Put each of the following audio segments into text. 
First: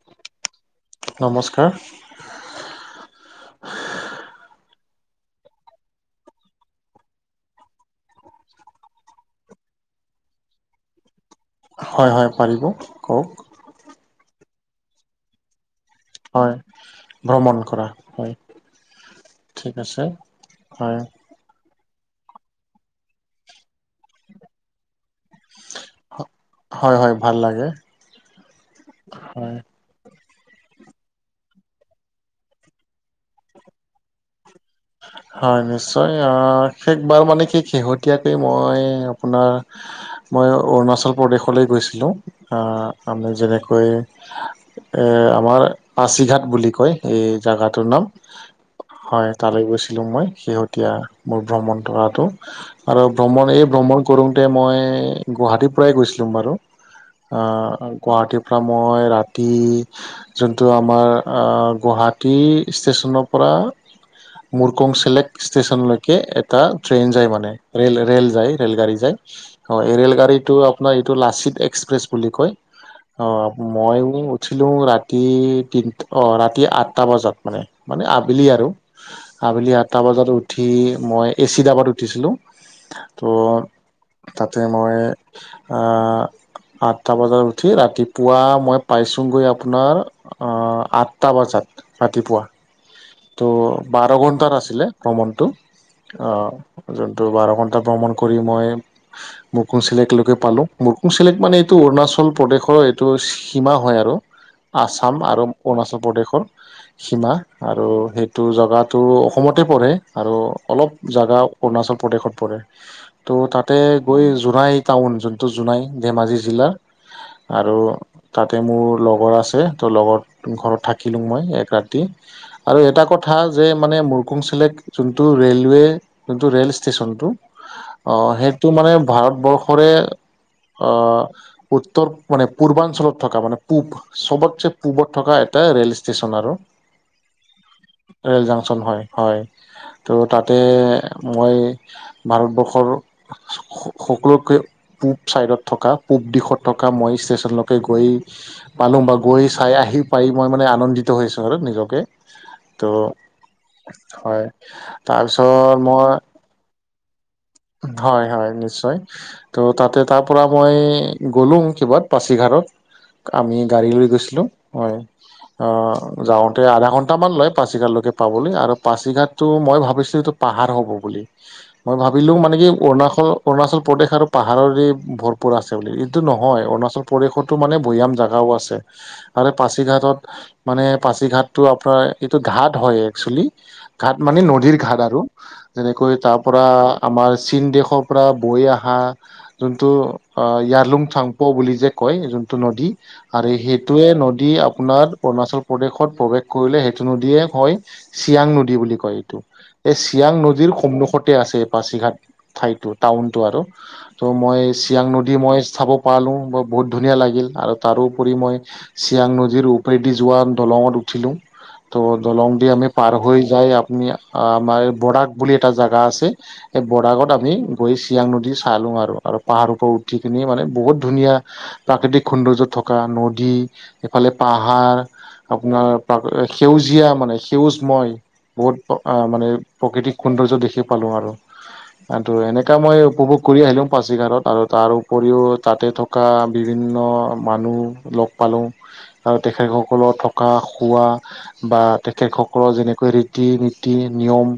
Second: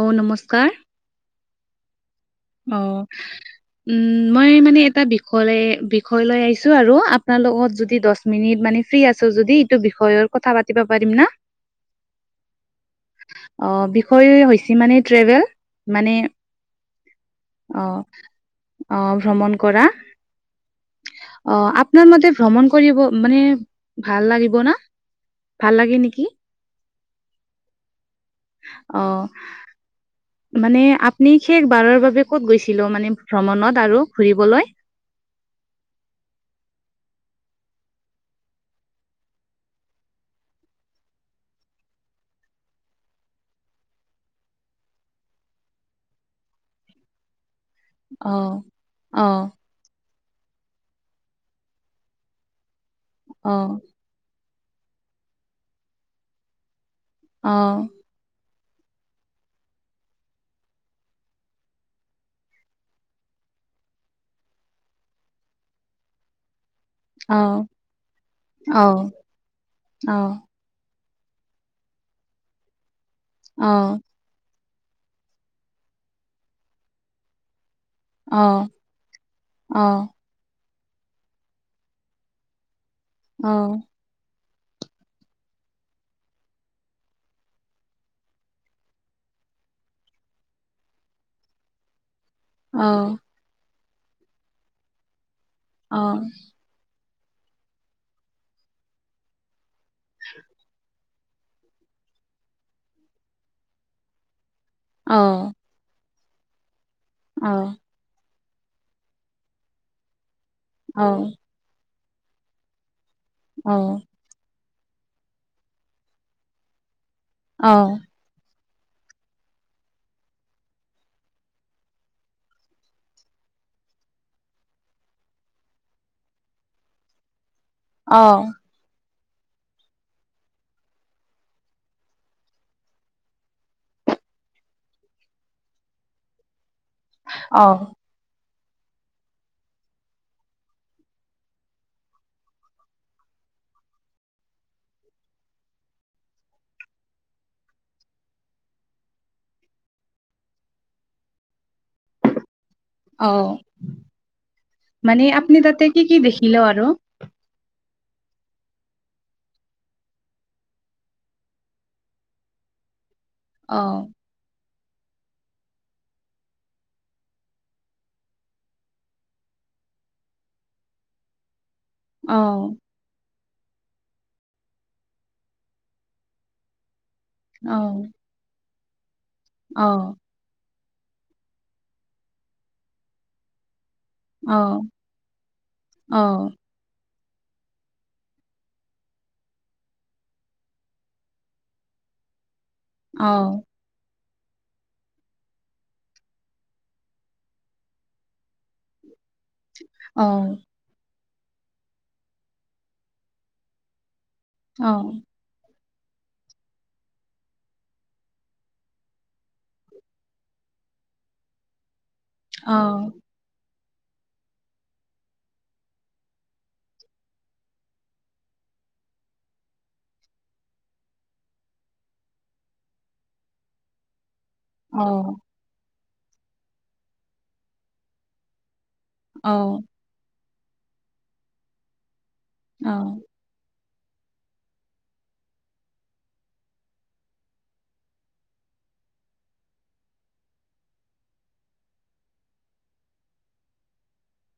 অ নমস্কাৰ। নমস্কাৰ। অ উম মই মানে এটা বিষয় বিষয় লৈ আহিছোঁ আৰু আপোনাৰ লগত যদি দছ মিনিট মানে ফ্ৰী আছোঁ যদি এইটো বিষয়ৰ কথা পাতিব পাৰিম না। হয় হয় পাৰিব কওক। অ বিষয় হৈছে মানে ট্ৰেভেল মানে হয় ভ্ৰমণ কৰা অ হয় অ ভ্ৰমণ ঠিক কৰা আছে হয় অ আপোনাৰ মতে ভ্ৰমণ কৰিব মানে ভাল লাগিব না ভাল লাগে নিকি? হয় হয় ভাল লাগে। অ। হয় মানে আপনি শেষ বাৰৰ বাবে ক'ত গৈছিলোঁ মানে ভ্ৰমণত আৰু ঘুৰিবলৈ? হয় নিশ্চয় অ শেষবাৰ মানে কি শেহতীয়াকে মই আপোনাৰ মই অৰুণাচল প্ৰদেশলৈ গৈছিলোঁ আ আমি যেনেকৈ এ আমাৰ পাচিঘাট বুলি কয় এই জাগাত তো নাম অ অ হয় তালৈ গৈছিলোঁ মই শেহতীয়া মোৰ ভ্ৰমণ কৰাটো। আৰু ভ্ৰমণ অ এই ভ্ৰমণ কৰোঁতে মই গুৱাহাটীৰ পৰাই গৈছিলোং বাৰু। আ অ গুৱাহাটীৰ পৰা মই ৰাতি যোনটো আমাৰ আ গুৱাহাটী ষ্টেছনৰ পৰা মোৰকং চিলেক্ট ষ্টেচনলৈকে এক এটা ট্ৰেইন যায় অ মানে ৰেল ৰেল যায় ৰেল অ অ গাড়ী যায় অ এই ৰেল গাড়ীটো আপ আপোনাৰ এইটো লাচিত এক্সপ্ৰেছ বুলি কয় অ মইয়ো উঠিলোং ৰাতি তিন অ ৰাতি আঠটা বজাত মানে মানে অ অ আবেলি আৰু আবেলি অ আঠটা বজাত উঠি মই এচি ডাবাত উঠিছিলোঁ ত' তাতে মই আ আঠটা বজাত উঠি ৰাতিপুৱা মই পাইছোঁগৈং আপোনাৰ অ আঠটা বজাত ৰাতিপুৱা অ ত' বাৰ ঘণ্টাৰ আছিলে ভ্ৰমণটো অ যোনটো বাৰ ঘণ্টা ভ্ৰমণ কৰি মই মোকো চিলেক্টলৈকে পালোঁ মোৰ কোং চিলেক্ট মানে এইটো অৰুণাচল প্ৰদেশৰ এইটো সীমা হয় আৰু আছাম আৰু অৰুণাচল প্ৰদেশৰ সীমা আৰু সেইটো জাগাটো অসমতে পৰে আৰু অলপ জাগা অৰুণাচল প্ৰদেশত পৰে ত' তাতে গৈ জোনাইত টাউন যোনটো জোনাই ধেমাজি জিলাৰ আৰু তাতে মোৰ লগৰ আছে ত লগৰ ঘৰত থাকিলো মই এক ৰাতি আৰু এটা কথা যে মানে মৰুকুং চেলেক্ট যোনটো ৰে'লৱে যোনটো ৰে'ল ষ্টেচনটো অঁ সেইটো মানে ভাৰতবৰ্ষৰে উত্তৰ মানে পূৰ্বাঞ্চলত থকা মানে পূব চবতকে পূৱত থকা এটা ৰেল ষ্টেচন আৰু অঁ ৰেল জংচন হয় হয় ত' তাতে মই ভাৰতবৰ্ষৰ। সকলোকে পূব ছাইডত থকা পূব দিশত থকা মই ষ্টেশচনলৈকে গৈ পালো বা গৈ চাই আহি পাই মই মানে আনন্দিত হৈছোঁ আৰু নিজকে ত' অঁ হয় মানে আপুনি তাৰপিছত তাতে কি মই কি দেখিলে আৰু? হয় হয় নিশ্চয়। ত' তাতে তাৰ পৰা মই গ'লো কিবা পাচিঘাতঁত আমি অ গাড়ী লৈ গৈছিলো হয় অঁ যাওঁতে আধা ঘন্ট মান লয় পাঁচিঘাতলৈকে, পাবলৈ আৰু পাছিঘাটটো মই ভাবিছিলোঁ এইটো পাহাৰ হ'ব বুলি। মই অ ভাবিলোঁ মানে কি অৰুণাচল। অৰুণাচল প্ৰদেশ আৰু পাহাৰৰৰে ভৰপূৰ আছে বুলি এইটো নহয় অৰুণাচল পৰিৱেশতো মানে অ ভৈয়াম জেগাও আছে আৰু অ পাছিঘাটত মানে পাছি ঘাটটো আপোনাৰ এইটো ঘাট হয় একচুৱেলি ঘাট মানে অ নদীৰ ঘাট আৰু যেনেকৈ অ অ তাৰ পৰা আমাৰ চীন দেশৰ পৰা বৈ অহা। যোনটো য়াৰলুং চাংপ বুলি যে কয় যোনটো নদী। অ আৰু সেইটোৱে নদী আপোনাৰ অৰুণাচল প্ৰদেশত প্ৰৱেশ কৰিলে সেইটো নদীয়ে হয়। চিয়াং নদী বুলি কয় এইটো এই চিয়াং নদীৰ সন্মুখত। আছে পাচিঘাট ঠাইতো টাউন তো আৰু টৌ মই অ অ অ চিৰাং নদী মই চাব পালোঁ ম বহুত ধুনীয়া লাগিল আৰু তাৰোপৰি মই চিয়াং নদীৰ ওপৰেদি যোৱা দলংত উঠিলো ত' দলং যদি আমি পাৰ হৈ যায় আপুনি আমাৰ বৰাক বুলি এটা জেগা আছে সেই বৰাগত আমি গৈ চিয়াং নদী চাই লোং আৰু আৰু পাহাৰৰ পৰা উঠি কিনি মানে বহুত ধুনীয়া প্ৰাকৃতিক সৌন্দৰ্য থকা নদী। এইফালে পাহাৰ আপোনাৰ সেউজীয়া মানে সেউজময় বহুত মানে প্ৰকৃতিক সৌন্দৰ্য দেখি পালোঁ আৰু ত এনে অ অ অ মই উপভোগ কৰি আহিলোঁ পাচিঘাৰত আৰু তাৰ উপৰিও তাতে থকা বিভিন্ন মানুহ লগ পালোঁ আৰু তেখেতসকলৰ থকা খোৱা বা তেখেতস সকলৰ যেনেকৈ ৰীতি নীতি নিয়ম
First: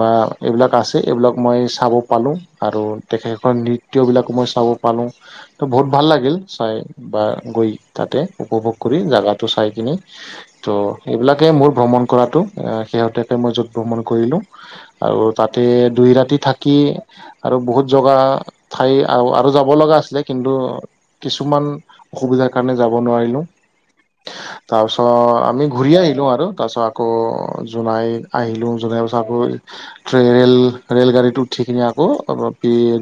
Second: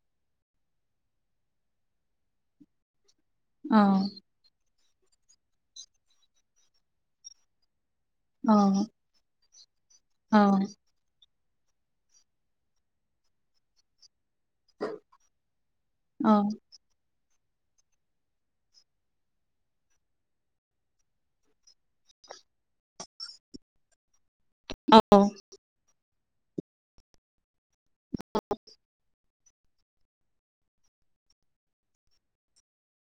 বা এইবিলাক আছে এইবিলাক মই চাব পালোঁ আৰু তেখেত আ নৃত্য বিলাকো মই চাব পালো ত বহুত ভাল লাগিল চাই বা গৈ তাতে অ অ উপভোগ কৰি জোগাটো চাই কিনি ত' এইবিলাকে মোৰ ভ্ৰমণ কৰাটো শেহতীয়াকৈ মই য'ত ভ্ৰমণ কৰিলোঁ আৰু তাতে দুই অ ৰাতি থাকি আৰু বহুত জগা ঠাই আৰু যাব লগা আছিলে কিন্তু। কিছুমান অসুবিধাৰ কাৰণে যাব নোৱাৰিলোঁ তাৰপিছত অ আমি ঘূৰি আহিলোঁ আৰু তাৰ পিছত আকৌ জোনাই আহিলোঁ জোনাই পছ আকৌ ৰেল ৰেল গাড়ীতো উঠি কিনে আকৌ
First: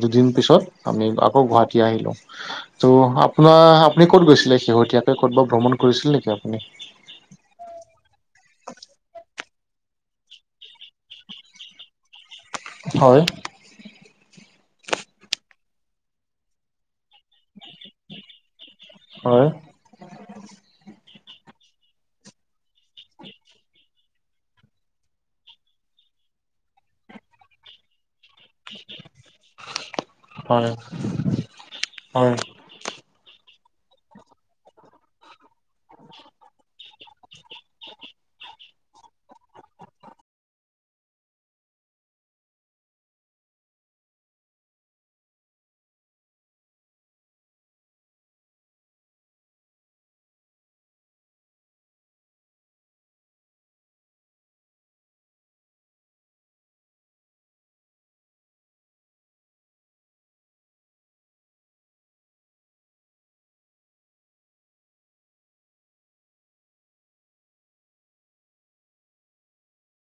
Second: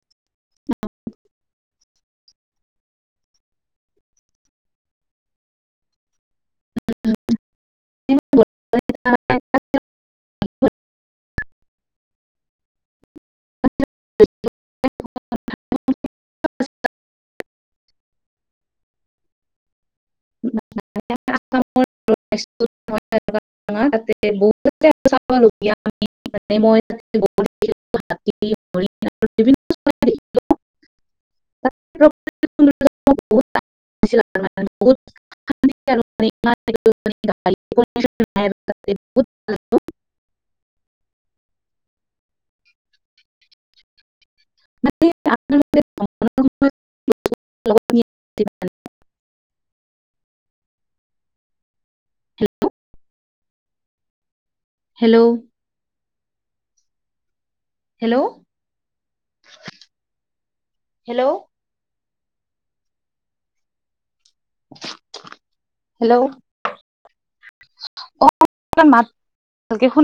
দুদিন তাৰপিছত আমি আকৌ গুৱাহাটী আহিলোঁ ত' আপোনাৰ আপুনি ক'ত গৈছিলে শেহতীয়াকে ক'ত বা ভ্ৰমণ কৰিছিল নেকি আপুনি হয় [inaudible] হয় [inaudible] ইয়াৰ ত মোৰ [inaudible] [unintelligible] [unintelligible] হয় [unintelligible] হয় [unintelligible] তাতে বহুত [unintelligible] [unintelligible] হেল্ল' হেল্ল' হেল্ল' হেল্ল' অ মাত ভালকে শুনা